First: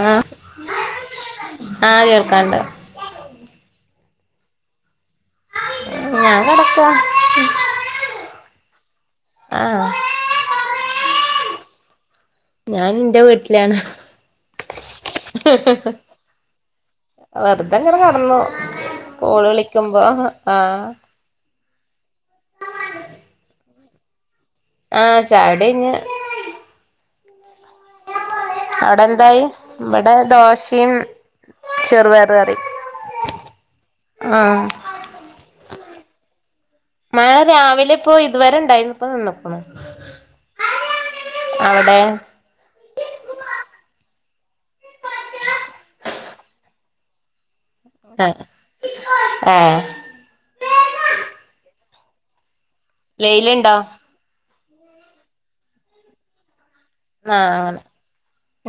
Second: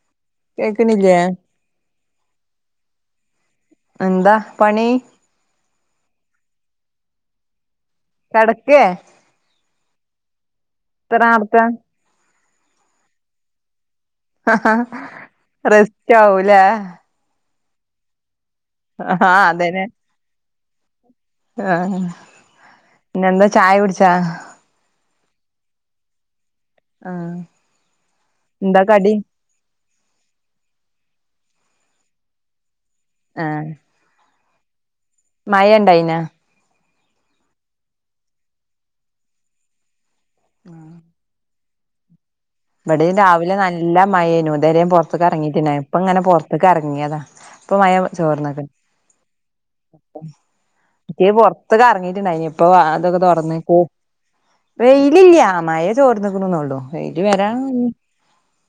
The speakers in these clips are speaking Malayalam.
ആഹ് കേക്കണില്ലേ ആഹ് കേൾക്കാണ്ട് എന്താ പണി ഞാൻ കടക്ക്വ കടക്കെ ത്രി [unintelligible] ക്ക ഞാൻ ഇന്റ വീട്ടിലാണ് റെസ്റ്റ് ആവൂലേ ഇതങ്ങനെ കെട്ന്നു ആഹ് കോൾ അതന്നെ വിളിക്കുമ്പോ ആഹ് ആഹ് പിന്നന്താ ചായ പിടിച്ചാ ആ ചായ ട്യഞ്ഞ് ആഹ് എന്താ ഔടെ കടി എന്തായി ഇവടെ ദോശേം ചെറ് പയർ കറി ഏഹ് ആഹ് മഴ ഇണ്ടായിന മഴെ രാവിലെ ഇപ്പോ ഇതുവരെ ഇണ്ടായിനു ഇപ്പ നിന്ന്ക്ക്ണു ആഹ് അവിടെ ഇവെടീം രാവിലെ നല്ല മഴേനും ഓൻ ഇതരെ പൊറത്ത് എറങ്ങീട്ട്ല്ല ഇപ്പ ഇങ്ങനെ പൊറത്തക്കറക്കി മുങ്ങ്യേത ഇപ്പൊ മഴാ ആഹ് ചോർന്നത് ഏഹ് ഇക്ക കറങ്ങീട്ടുണ്ടായിന്നു ഇപ്പം വാതിക്കെ വെയിലുണ്ടോ തുറന്നേക്കു വെയിലില്ല മഴ ചോർന്നി -ക്കുനന്നേയുള്ളൂ ആഹ്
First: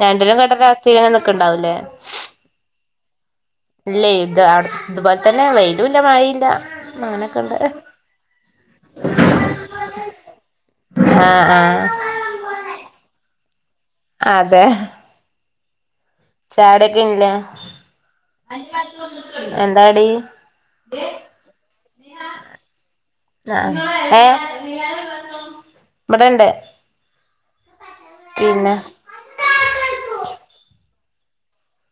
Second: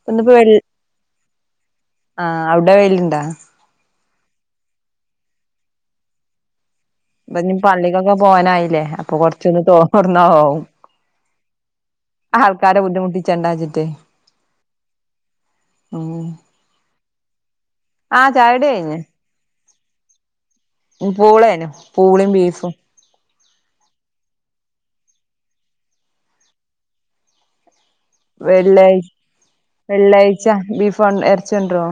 രണ്ടിനും വെയിൽ കേട്ടരവസ്ഥയിൽ ഇങ്ങനെ നിക്ക്ണ്ടാവൂല്ലേ ലിണ്ടാ? ഇല്ലേ ഇത് അവ്ടത്തെ [unintelligible] ഇതുപോലെത്തന്നെ വെയിലും ഇല്ല മഴേ ഇല്ല ഇപ്പൊ പള്ളിക്കൊക്കെ പോവാനായില്ലേ അപ്പൊ കൊറച്ചൊന്ന് തോർന്ന പോവും ആഹ് ആഹ് ആൾക്കാരെ ബുദ്ധിമുട്ടിച്ചണ്ട വച്ചിട്ടേ ചായകുടി കേലെ ആ ചായുടി കഴിഞ്ഞ് എന്താ ടി പൂളേനു പൂളയ്യും ബീഫും ആ ഏ ഇവിടെ ഇണ്ട് വെള്ളിയാഴ്ച്ച് വെള്ളിയാഴ്ച്ച- ഫ [unintelligible] ൺ ഇറച്ചി കൊണ്ടുവരോ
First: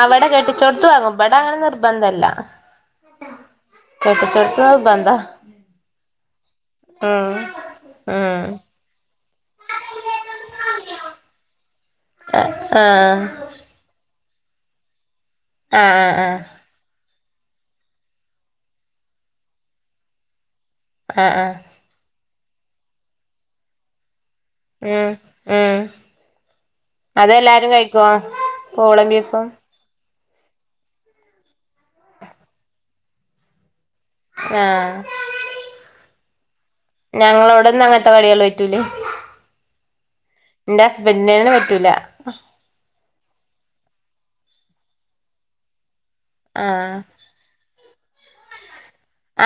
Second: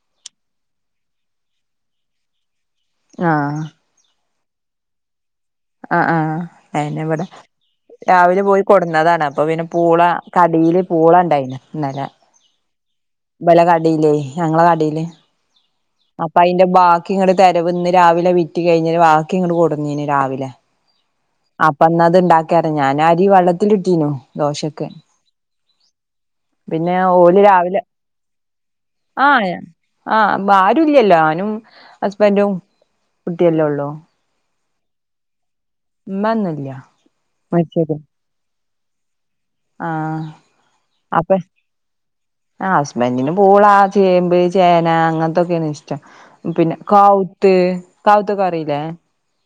അവിടെ കെട്ടിച്ചൊടുത്തു വാങ്ങും ഇവിടെ അങ്ങനെ നിർബന്ധയില്ല ആ നിർബന്ധവ ആ ആ അയിന് ഇവിടെ രാവിലെ ഉം പോയി കൊടുന്നതാണ് അപ്പൊ പിന്നെ പൂള കടിയില് പൂള ഉണ്ടായിന് ഇന്നലെ ആഹ് ആഹ് ഇബലെ കടയിലെ ഞങ്ങളടെ കടിയില് ആഹ് അപ്പ അയിന്റെ ബാക്കി- നിക്ക് ഇങ്ങള് തെരവിന്ന് ഇന്ന് രാവിലെ വിറ്റ് കഴിഞ്ഞ ബാക്കി ഇങ്ങള് കൊടുവെനെ രാവിലെ- ആഹ് ആഹ് അപ്പ ഇന്ന് അത്‌ ഇണ്ടാക്കി കരഞ്ഞ് ഞാൻ ആദി വെള്ളത്തിയിട്ടീനു ഉം ഉം പിന്നെ ഓല് അതെല്ലാരും രാവിലെ കഴിക്കൊ പുള്ളേം ബീഫും ആ ആരും ഇല്ലല്ലോ ഞാനും ഹുസ്‌ബെൻഡും കുട്ടിയല്ലോ ഉള്ളോ ആ ഉമ്മയൊന്നുല്ല ഞങ്ങളോടോന്നും അങ്ങൻത്തെ [unintelligible] റ്റൂല. ആഹ് ഇന്റെ ഹസ്ബൻന്റെന്ന് പറ്റൂല്ലാ. ആ ഹസ്ബന്റിന് പൂളാ, ചേമ്പ്, ചേന അങ്ങനെത്തൊക്കേണ് ഷ് ഷ്ടം പിന്നെ ആഹ് കാവുത്ത് കാവ് ത്തൊക്കെ അറീല്ലേ?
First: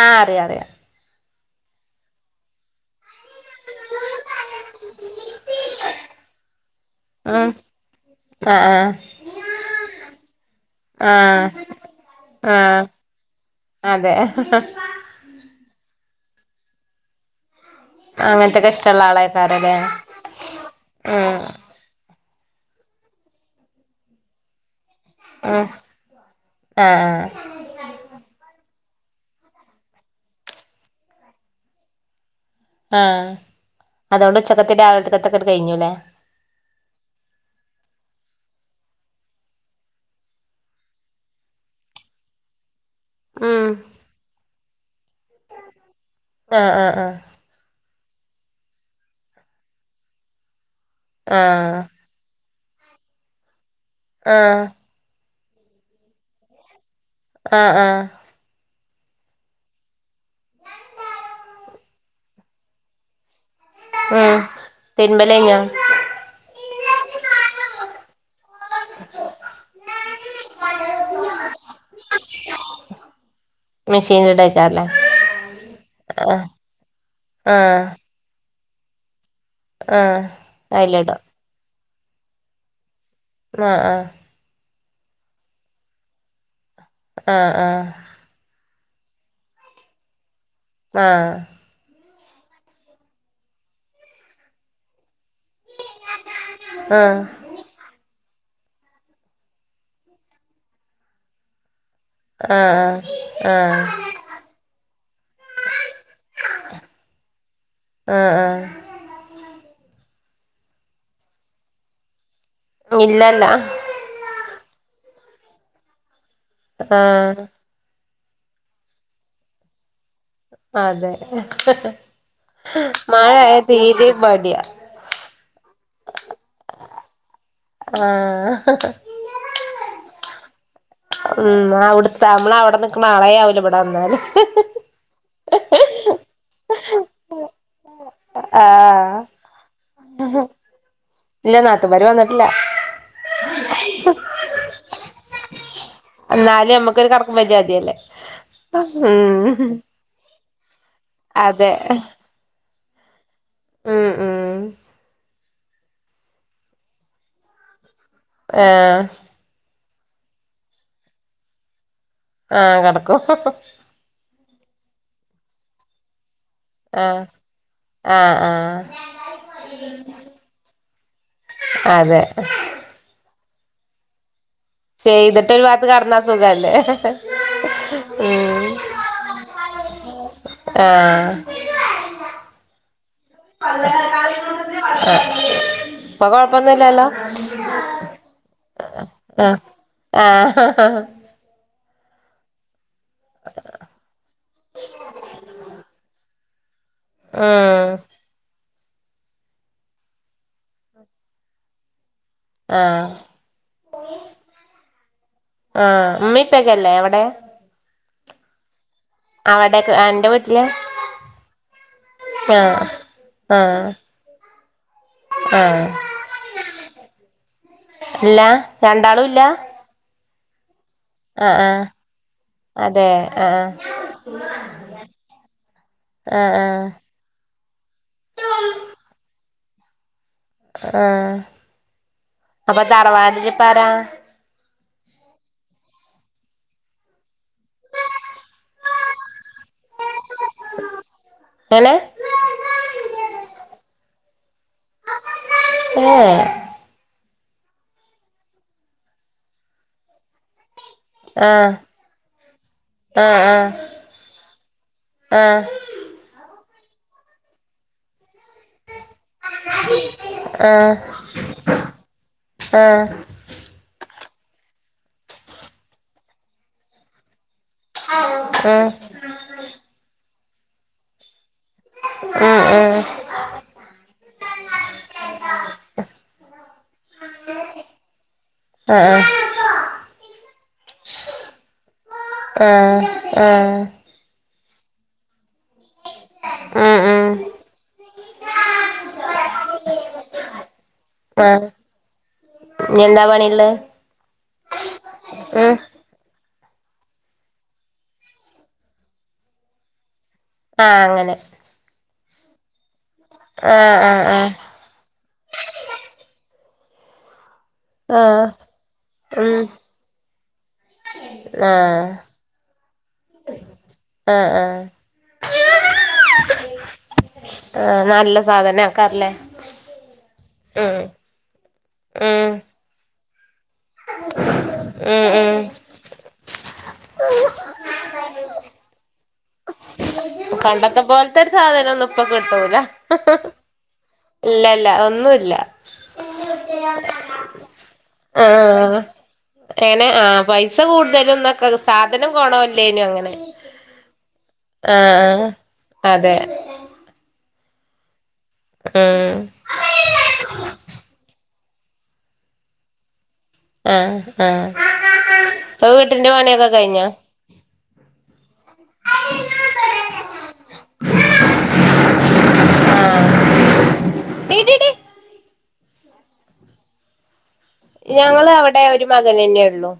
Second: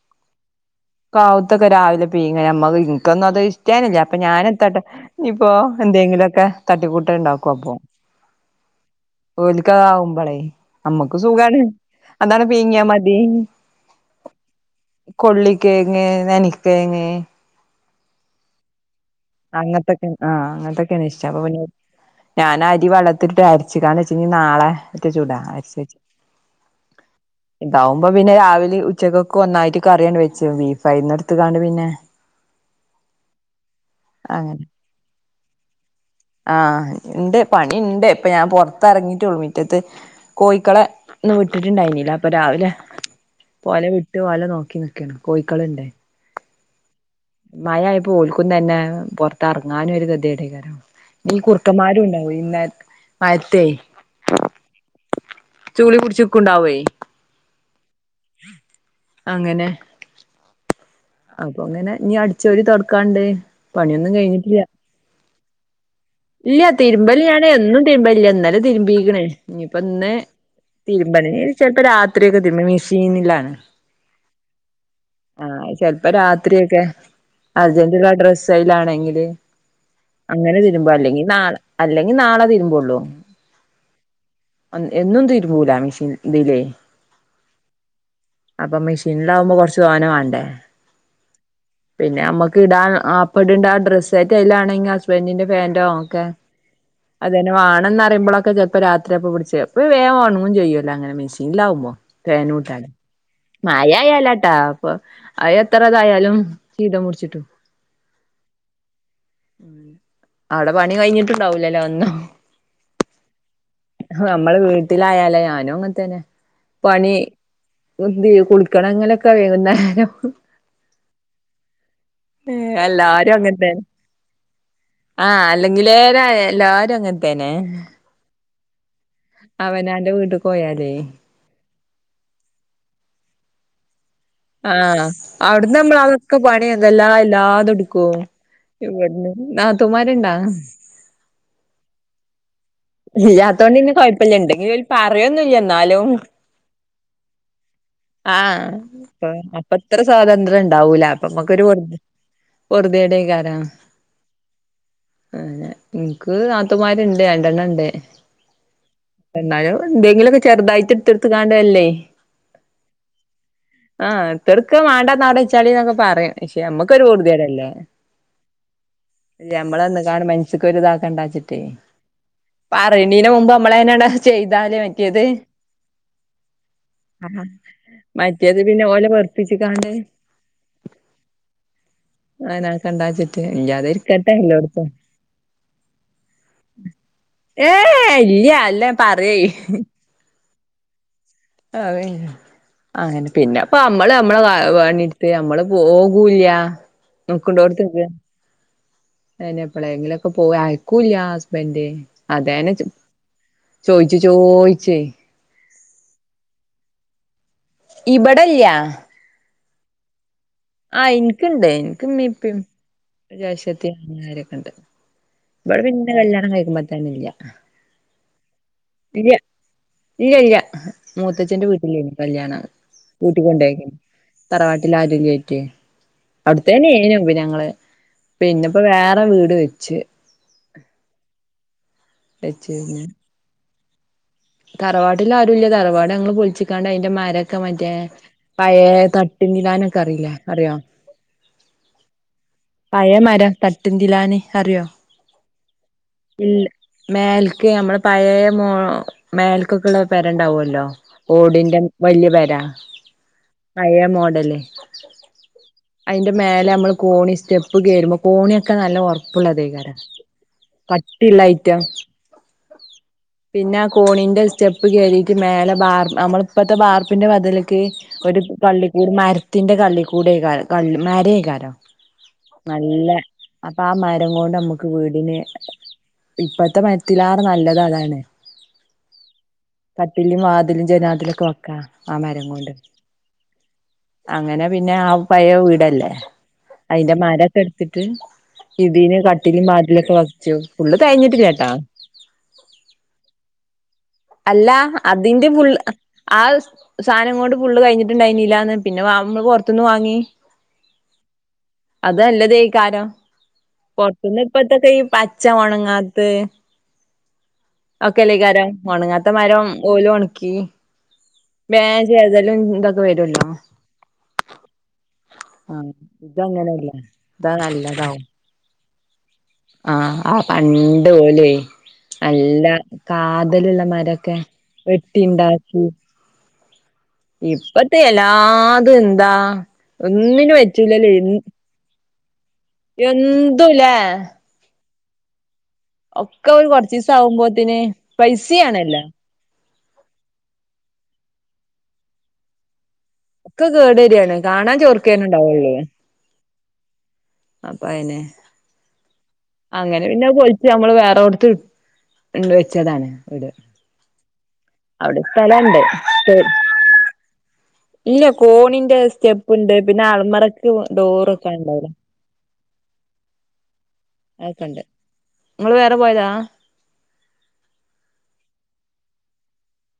ആഹ് അറിയാ അറിയാ കാവുത്തൊക്കെ രാവിലെ പീങ്ങാ. യമ്മക്ക് ഇൻക്കൊന്നത് ഷ് റ്റേനില്ലാ. അപ്പ ഞാനെത്താട്ടും ഇപ്പോ എന്തെങ്കിലൊക്കെ തട്ടിക്കൂട്ട് ഉണ്ടാക്കും ഉം അപ്പം ആഹ് ആഹ് ഓലിക്ക ആവുമ്പോളേ നമ്മക്ക് ആഹ് സുഖാണ് അതാണ് പീങ്ങിയാ ആഹ് മതി അതെ കൊള് [unintelligible] അങ്ങനത്തെ കഷ് അങ്ങനത്തൊക്ക ആഹ് അങ്ങനത്തൊക്കെയാണ് ഇഷ്ടം ഉം അപ്പൊ പിന്നെ ഞാന അരി വളത്തിട്ട് അരിച്ചടാന്ന് വെച്ച് നാളെ മറ്റ ചൂടാ ഉം ശെരി ആഹ് ഇതാവുമ്പോ പിന്നെ രാവിലെ ഉ ച്ചകൾക്ക് ഒന്നായിട്ട് കറിയണ്ട് വെച്ചു ബീഫയിന്നടുത്തു കാണ്ട് പിന്നെ ആഹ അതുകൊണ്ട് ഉച്ചക്കത്തെ രാവിലത്തെ ത്തൊക്കട്ട് കഴിഞ്ഞല്ലേ ആഹ ഉണ്ട് പണിണ്ട് ഇപ്പൊ ഞാൻ പൊറത്ത്റങ്ങിട്ടുള്ളു മിറ്റത്ത് കോഴിക്കള ഒന്ന് വിട്ടിട്ടുണ്ടായിനില്ല അപ്പൊ രാവിലെ ഉം ഓലെ വിട്ടു ഓലെ നോക്കിന്ന് കോയിക്കളുണ്ട് ആഹ ആഹ ആഹ പ്പോൽക്കുന്ന തന്നെ പുറത്ത്റങ്ങാനും ഒരു ഗതി [unintelligible] നീ ആഹ് കുർക്കന്മാരുണ്ടാവും ഇന്ന മയത്തേ ആഹ് ചൂളി കുടിച്ചക്കുണ്ടാവേ ആഹ ആഹ അങ്ങനെ അപ്പൊ അങ്ങനെ നീ അടിച്ചോര് തൊടക്കാണ്ട് പണിയൊന്നും ഉം കയിഞ്ഞിട്ടില്ല [unintelligible] ഇല്ല തിരുമ്പല് ഞാന് എന്നും തിരുമ്പലില്ല ഇന്നല് തിരുമ്പിക്കണ് ഇനിയിപ്പ ഇന്ന് തിരുമ്പില് ചിലപ്പോ രാത്രിക്കെ തിരുമ്പ് മിഷന്നില്ലാണ് മെഷീനിലിടേക്കാരല്ലേ ആ ചെലപ്പോ ആഹ് രാത്രിയക്കെ അർജന്റ്ള്ള ഡ്രസ്സ് സൈലാണെങ്കില് ആഹ തിരുമ്പ് അല്ലെങ്കി നാൾ അല്ലെങ്കിൽ നാളെ തതിരുമ്പോള്ളൂ ങാ ങാ എന്നും തീരുമൂല മെഷി ഇതിലേ ആ ആ അപ്പൊ മെഷീനിലാകുമ്പോൾ കുറച്ച് തോനെ വേണ്ടേ ആ പിന്നെ അമ്മക്ക് ഇടാൻ അപ്പടണ്ട ആ ഡ്രസ്സ് ആ എല്ലാണെങ്കിൽ ഹസ്ബൻഡിന്റെ പാൻ്റ് ഒക്കെ ആഹ് അതന്നെ വേണന്ന്റിയുമ്പോളെക്കെ ഒക്കെ [unintelligible] രാത്രിയപ്പൊ ചെലപ്പ വേഗോണ ചെയ്യൂല്ല അങ്ങനെ മെഷീനിലാവുമ്പോ പേനൂട്ടാണ് ആഹ് ആഹ് മഴായാലാട്ടാ അപ്പൊ അ എത്ര ഇതായാലും ചീതം മുടിച്ചിട്ടു ആഹ് ആഹ് അവിടെ പണി കഴിഞ്ഞിട്ടുണ്ടാവൂലല്ലോ ഒന്നും ഇല്ലല്ല വട്ടത്തിലായാലേ ഞാനും അങ്ങനത്തേന്നെ ആ [unintelligible] കുളിക്കണം അങ്ങനൊക്കെ വേങ്ങുന്നെ അതെ എല്ലാരും മഴയായാ അങ്ങൻത്തന്നെ തീരേ മടിയാ ആഹ് അല്ലെങ്കിലേ എല്ലാരും അങ്ങന തന്നെ ആഹ് അവൻ അവന്റെ വീട്ടിക്ക് പോയാര്ന്ന് ആ അവ്ട്ത്ത നമ്മള അവിടെ നിക്കണ ആളെ ആവീല ഇവിടെ വന്നാല് ആഹ് അവിടുന്ന് നമ്മൾ അതൊക്കെ പഠി അ എന്തെല്ലാ എല്ലാതൊട ക്ക് ആഹ് ഇവിടന്ന് നാത്തുമാരുണ്ടാ ഇല്ല നാത്തൂമാര് വന്നിട്ടില്ല ഇല്ല അതുകൊണ്ട് പിന്നെ കുഴപ്പില്ല ഇണ്ട്ങ്കിലൊര് പ മഴേന്നൂല്ലെന്ന് എന്നാലും കൊരു [unintelligible] ആ അപ്പത്ര സ്വാതന്ത്ര്യം ഉ ണ്ടാവൂല അപ്പ നമ്മക്കൊരു അതെ ഒരുദേടേ കാ ഉം ഉം അ എനിക്ക് നാത്തൂമാരുണ്ട് രണ്ടെണ്ണംണ്ട് ആഹ് എന്തെങ്കിലുമൊക്കെ ചെറുതായിട്ട് എടുത്ത് എടുത്ത്ക്കാണുവല്ലേ ആഹ് കിടക്കും ഒക്കെ വേണ്ടാന്ന് അടെ ഇച്ചാളി എന്നൊക്കെ പറയും പക്ഷെ നമ്മക്കൊരു ആഹ് ഊർതിയടല്ലേ ആഹ് ആഹ് ഞമ്മളന്ന് കാണും മനുഷ്യർക്ക് ഇതാക്കണ്ടാച്ചിട്ടേ അതെ പറേണേനു മുമ്പ് നമ്മളയാനാണ് ചെയ് ചെയ്തിട്ട് ഒരു ഭാത്ത് കിടന്നാ സുഖല്ലേ മറ്റേത് ഉം പിന്നെ ഓലെ വെർപ്പിച്ച് കാണ് ആഹ് ആനാ കണ്ടാച്ച് ഇപ്പൊ കൊഴപ്പൊന്നുമില്ലല്ലോ ഏ ഇല്ല അല്ല പറയേ ആ ആഹ് അതെ അങ്ങനെ പിന്നെ അപ്പ നമ്മള് നമ്മള് വേണിടുത്ത് നമ്മള് പോകൂല്ല ആ നമുക്ക് ഉണ്ടോട്ത്ത് ഉം ഉണ്ട് എന്നെപ്പോലെ എങ്കിലൊക്കെ പോവെ അയക്കൂല്ല ഹസ്ബൻഡ് അതേനെ ആഹ് ചോയിച്ചു ചോയിച്ചേ ആഹ് ഉമ്മി ഉപ്പെക്കെ അല്ലേ എവിടെ ഇവിടില്ല അവിടെ എന്റെ വീ ആഹ് എനിക്കുണ്ട് ആഹ് ആഹ് [unintelligible] ആാരൊക്കെ ഉണ്ട് ഇവിടെ ആഹ് പിന്നെ എന്റെ കല്യാണം കഴിക്കുമ്പ തന്നെ ഇല്ല ഇല്ല രണ്ടാളും ശെരിയാ ഇല്ല ഇല്ല ഇല്ല ആഹ് മൂത്തച്ഛന്റെ ആഹ് വീട്ടിലു കല്യാണവാ അതെ ആഹ് കൂട്ടികൊണ്ടേ തറവാട്ടിൽ ആരേലുവേ ആഹ് ആഹ് അവിടുത്തന്നെ [unintelligible] ഞങ്ങള് പിന്നെപ്പോ വേറെ വീട് വെച്ച് ആ വെച്ച് അപ്പം പിന്നെ തറവാട്ടില് പറാ തറവാട്ടിൽ ആരുല്ല തറവാട് ഞങ്ങൾ പൊളിച്ചിക്കാണ്ട് അതിന്റെ മര മറ്റേ പഴയ തട്ടിന്തിലാനൊക്കെ അറിയില്ലേ അറിയോ എങ്ങനെ പഴേ മരം തട്ടിന്തിലാന് അറിയോ ഏഹ് ഇല്ല് മേൽ ഓക്കെ നമ്മൾ പഴേ മോൾ മേൽക്കൊക്കെ ഉള്ള പെരയുണ്ടാവുവല്ലോ ആഹ് ഓടിന്റെ വല്യ പെര ആഹ് ആഹ് പഴയ മോഡല് ആഹ് അതിന്റെ മേലെ നമ്മള് കോണി സ്റ്റെപ്പ് കയറുമ്പം പോണിയൊക്കെ നല്ല ഉറപ്പുള്ളതേകാരാ ആഹ് പട്ടില്ല ഐറ്റ ആഹ് പിന്നെ കോലിന്റ് സ്റ്റെപ്പ് കേറിയിട്ട് മേലെ ബാർ് നമ്മള് ഇപ്പഴത്തെ ബാർപ്പിന്റെ വതില് കെ ഒരു ആഹ് പള്ളിക്കൂട്മരത്തിന്റെ കള്ളി കൂടേ രാര് കല്മ്മാരെ കര [unintelligible] ആഹ് നല്ല അപ്പൊ ആ മരം കൊണ്ട് നമ്മുക്ക് വീടിനെ ഇപ്പത്തെ മരത്തിലാറ് നല്ലത് അതാണ് ആഹ് കട്ടിലും വാതിലും ജനാത്തിലൊക്കെ വെക്കാ ആ മെരം ആഹ് കൊണ്ട് അങ്ങ ആഹ് ആഹ് അങ്ങനെ പിന്നെ ആ പഴേവീടല്ലേ ഉം അയിന്റെ ഉം മരൊക്ക ഇട്ത്തിട്ട് ഇതിന് കട്ടിലും ബാതിലൊക്ക വ ആ ഇനിയന്താ പണിള്ളത്? അല്ല അതിന്റെ ഫുൾ അ ആ സായ്നംങ്ങോണ്ട് ഫുള് കഴിഞ്ഞിട്ട്ണ്ടായിനില്ലാന്ന് പിന്നെ വാമ്മള് പുറത്തുന്ന് വാങ്ങി. ആ അങ്ങനെ അതല്ലതേക്കാരം. ആഹ് ആഹ് പൊർത്തുന്ന് ആഹ് പ്പത്തത്തെയ് പച്ച ഒണങ്ങാത്തെ ആഹ് ഓക്കെല്ലക്കാരം ഒണങ്ങാത്ത ഉം മരം ഓലും ഒണക്കി ആഹ് വേം ചെതലും ന്തൊ ഇത് വരൊല്ലോ ആഹ് ആഹ് ആ ഇതങ്ങനെല്ല ഇതാ ആഹ് നല്ലതാവും. നല്ല സാധന ആക്കാറല്ലേ ആ ആ ഉം പണ്ട് ഓലെ ഉം നല്ല കാ തലുള്ള മരൊക്കെ ഉം ഉം വെട്ടിണ്ടാക്കി. ഇപ്പത്തെ എല്ലാതും എന്താ ഒന്നിനു പണ്ടത്തെ പറ്റുലല്ലേ പോലത്തെ ഒരു സാധനം ഒന്നും ഇപ്പൊ കിട്ടൂല ഇല്ലല്ല. ഒന്നുല്ല. ഒക്കെ ഒരു കൊറച്ചീസം ആവുമ്പോത്തിന് ആ പൈസയാണല്ലോ എങ്ങനെ ആ പൈസ കൂടുതലൊന്നക്ക സാധനം കൊണോ ഒക്കെ കേടരിയാണ് കാണ ൻ ചൊർക്കെന്നെ ആഹ് ഇണ്ടാവൊള്ളേ അതെ അപ്പ അയിനെ അം അങ്ങനെ പിന്നെ പൊലിച്ച് നമ്മള് വേറെോടത്ത് ഉണ്ടൊച്ചതാണ് ഇവിട് ആഹ് ആഹ് അവ്ട്പ്പെലാണ്ട് ഇപ്പൊ വീട്ടിന്റെ പണിയൊക്കെ കഴിഞ്ഞോ ഇല്ല കോണിന്റെ സ്റ്റെപ്പ്ണ്ട് പിന്നെ അൽമറക്ക് ഡോറെക്കണ്ടാർ ആഹ് അ ഒക്കണ്ട് ടീടീടി നിങ്ങള് വേറെ പോയതാ ഞങ്ങള് അവടെ ഒരു മകനന്നേയൊള്ളു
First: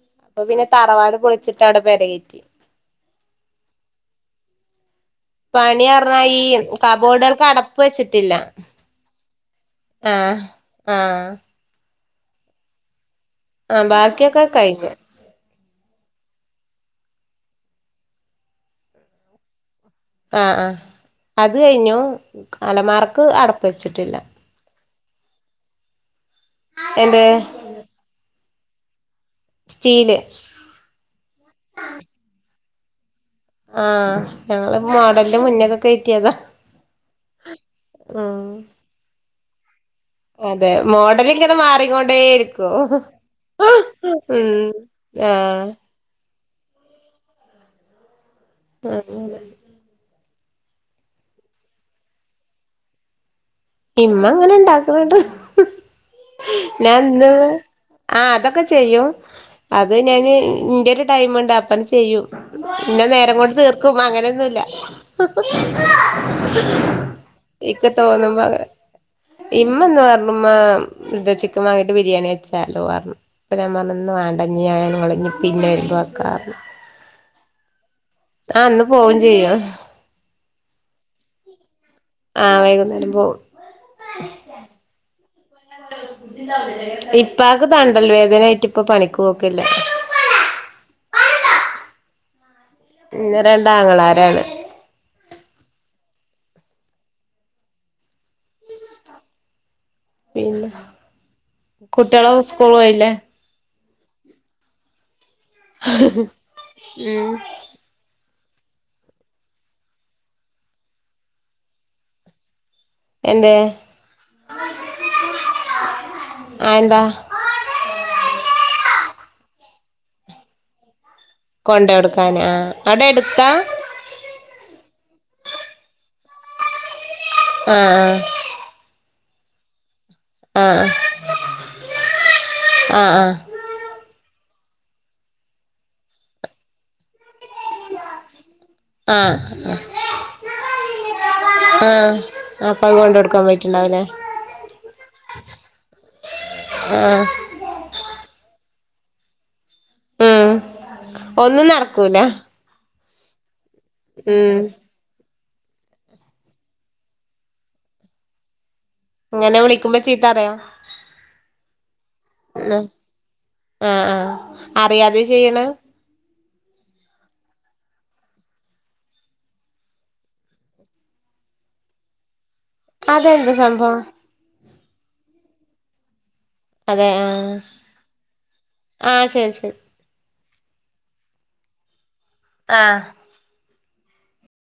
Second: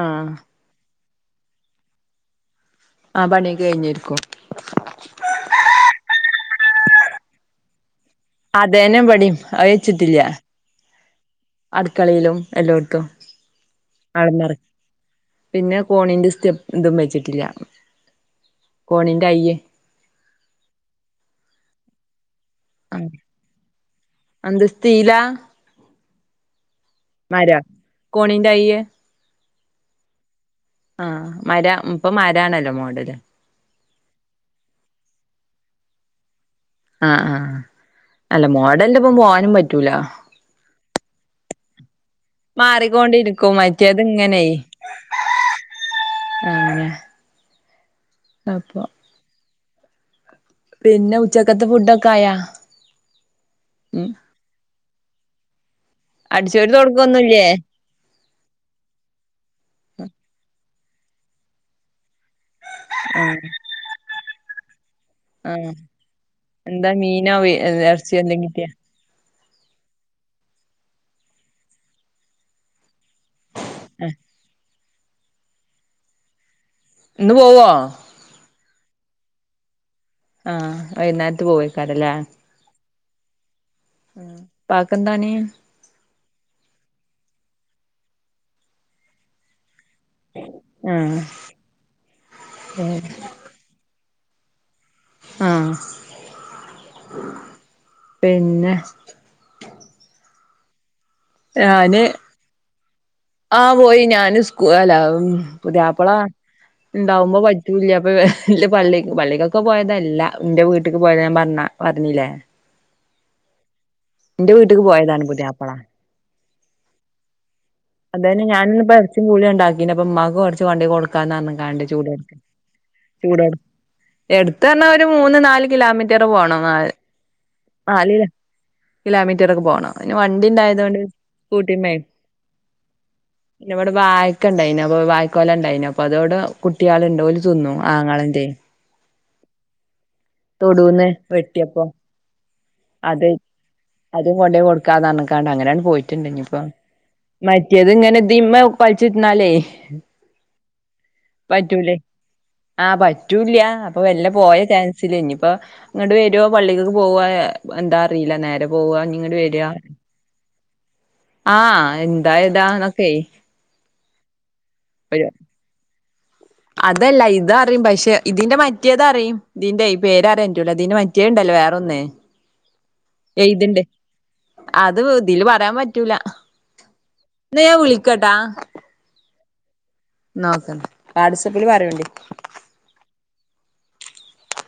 ആഹ് അപ്പൊ പിന്നെ തറവാട് പൊളിച്ചിട്ടവടെ പെരകേറ്റി ആ പണീം കയ്ഞ്ഞേര്ക്കും പണിയറഞ്ഞാ ഈ കബോഡുകൾക്ക് അടപ്പെച്ച് അതേനം ഇവിടേം അവെച്ചിട്ടില്ല. ആഹ് ആഹ് അട് ക്കളെലും എല്ലോട്ത്തും. ആഹ് ബാക്കിയൊക്കെ അൾമറ കയ്ഞ്ഞ്. പിന്നെ കോണിന്റെ സ്റ്റെപ്പ് ഇതും വെച്ചിട്ടില്ല. കോണിന്റെ അയ്യെ ആഹ് ആഹ് അത് കഴിഞ്ഞു. അലമാറക്ക് അടപ്പെച്ചിട്ടില്ല. തീലാ എന്ത് മരം കോണി റ്റയ്യേ സ്റ്റീല് മര ഇപ്പൊ [unintelligible] ആഹ് ഞങ്ങള് മോഡലിന്റെ മുന്നേ ഒക്കെ കയറ്റിയതാ. ആഹ് ആഹ് ഉം അല്ല മോഡലിൻ്റൊപ്പം പോവാനും പറ്റൂല. ബേരിക്കോ മാറിക്കൊണ്ടിരിക്കും മറ്റേത് ഇങ്ങനെ ഉം ആഹ് അങ്ങനെ അപ്പോ അങ്ങനെ പിന്നെ ഉച്ചക്കത്തെ ഫുഡൊക്കായാ? ഇമ്മ അങ്ങനിണ്ടാക്കണണ്ട്. അടിച്ചോരി ഞാൻന്ന് തൊടക്കൊന്നുല്ലേ ആ അതൊക്കെ ചെയ്യും. അത് ഞാന് ന്റെ ടൈമുണ്ട് അപ്പൻ ചെയ്യും. പിന്നെ നേരം കൊണ്ട് തീർക്കും അങ്ങനൊന്നു ല്ല. ആന്നോ? എന്താ മീനോ വി എറച്ചിയെന്തെകിട്ട്യാ? ഇമ്മ ഇന്ന് പറഞ്ഞുമ്മാ എന്ത്വ ചിക്കൻ വാങ്ങിട്ട് ബിരിയാണി വെച്ചാലോന്ന് പറഞ്ഞു. അപ്പ ഞാൻ പറഞ്ഞു ഇന്ന് ആഹ് വാണ്ട ഇഞ്ഞിയായാലു ങ്ങളിനി പിന്നെ വരുമ്പോവെക്കാർഞ്ഞു. ഇന്ന് പോവോ? ആഹ് ഇന്ന് പോവും ചെയ്യും. ആഹ വൈനേരത്ത് പോവായിക്കും അതല്ലേ? പോ [inaudible] ഉപ്പാക്ക് തണ്ടൽ വേദനായിട്ട് ഇപ്പ പണിക്ക് പോക്കില്ല. ആഹ് പിന്ന രണ്ടാങ്ങളാര്. ഏള് ആഹ് പിന്നെ പിന്ന ഞാന് കുട്ടികളൊക്കെ സ്കൂള് പോയില്ലേ ആ പോയി ഞാന് [unintelligible] പുതിയാപ്പളാ ഉം ഇണ്ടാവുമ്പോ പറ്റൂല്ല പ്പൊ ഇല്ല പള്ള പള്ളിക്കൊക്കെ പോയതല്ല ന്റെ വീട്ടിക്ക് പോയത് ഞാൻ പറഞ്ഞ പറഞ്ഞില്ലേ എന്തെ എന്റെ വീട്ടിക്ക് പോയതാണ് പുതിയാപ്പള അ എന്താ അതാണ് ഞാനിന്ന്പ്പ എറച്ചിം പൂളെണ്ടാക്കിനപ്പം ഉമ്മാക്ക് കൊറച്ച് കൊണ്ടോയ് കൊട് ക്കാണ്അർഞ്ഞിക്കാണ്ട് ചൂടോട്ക്കെ കൊണ്ടോടുക്കാന് ആഹ് അവിടെ എടുത്താ ചൂടോട് എട്ത്താർഞ്ഞാ ഒരു മൂന്ന് നാല് കിലോമീ റ്റർ പോണം [unintelligible] ആ ആഹ് കിലോമീറ്ററൊക്കെ പോണം അയിന് വണ്ടി ആഹ് ഇണ്ടായതോണ്ട് പി സ്കൂട്ടിമ്മേൽ ആഹ് ആഹ് പിന്നെ വടെ വാ ക്കെണ്ടായിനി അപ്പ വാഴക്കൊല ഇണ്ടായിന് അപ്പൊ അതോട് കുട്ട്യള്ണ്ട് ഓല് തിന്നും ആങ്ങളെന്റെ ആഹ് തൊടൂന്ന് വെട്ടിയപ്പോ ആഹ് അപ്പൊ കൊണ്ട് അത് കൊടുക്കാൻ പോയിട്ടുണ്ടാവൂലേ അതും കൊണ്ടെയ് കൊട്ക്കാന്ന് പർഞ്ഞ്ക്കാണ്ട് അങ്ങനെയാണ്ട് പോയിട്ടുണ്ട് ഇഞ്ഞ്പ്പം ആഹ് മറ്റേത് ഇങ്ങനെ ഇത് ഇമ്മ [unintelligible] പയ്ച്ചിര്ന്നാലെ ഉം ഒന്നും നടക്കൂല റ്റൂല്യ അപ്പൊ മെല്ല പോയ ഉം ചാൻസില് ഇ ഇപ്പൊ ഇങ്ങട്ട് വരോ പള്ളിക്ക് പോവായോ എന്താ അറിയില്ല നേരം ഇങ്ങനെ വിളിക്കുമ്പോ ചീത്തറിയോ [inaudible] ഉ ന്നൊക്കെ ആ ആ അറിയാതെ ഒരു ചെയ്യണ അതല്ല ഇത അറിയും പക്ഷെ ഇതിന്റെ മറ്റെയത് അറിയും ഇതിന്റെ പേര് അറിയാറ്റുല്ല ഇതിന്റെ മറ്റെയോണ്ടല്ലോ വേറൊന്ന് അതെന്ത് എഴുത്ണ്ട് സംഭവം അത് ഇതില് പറയാൻ പറ്റൂല അതെ ആഹ് ന്നാ ഞാൻ വിളിക്കട്ടാ ആഹ് ശരി ശ നോക്കന്നാ [unintelligible] വരൂല്ലേ ആഹ്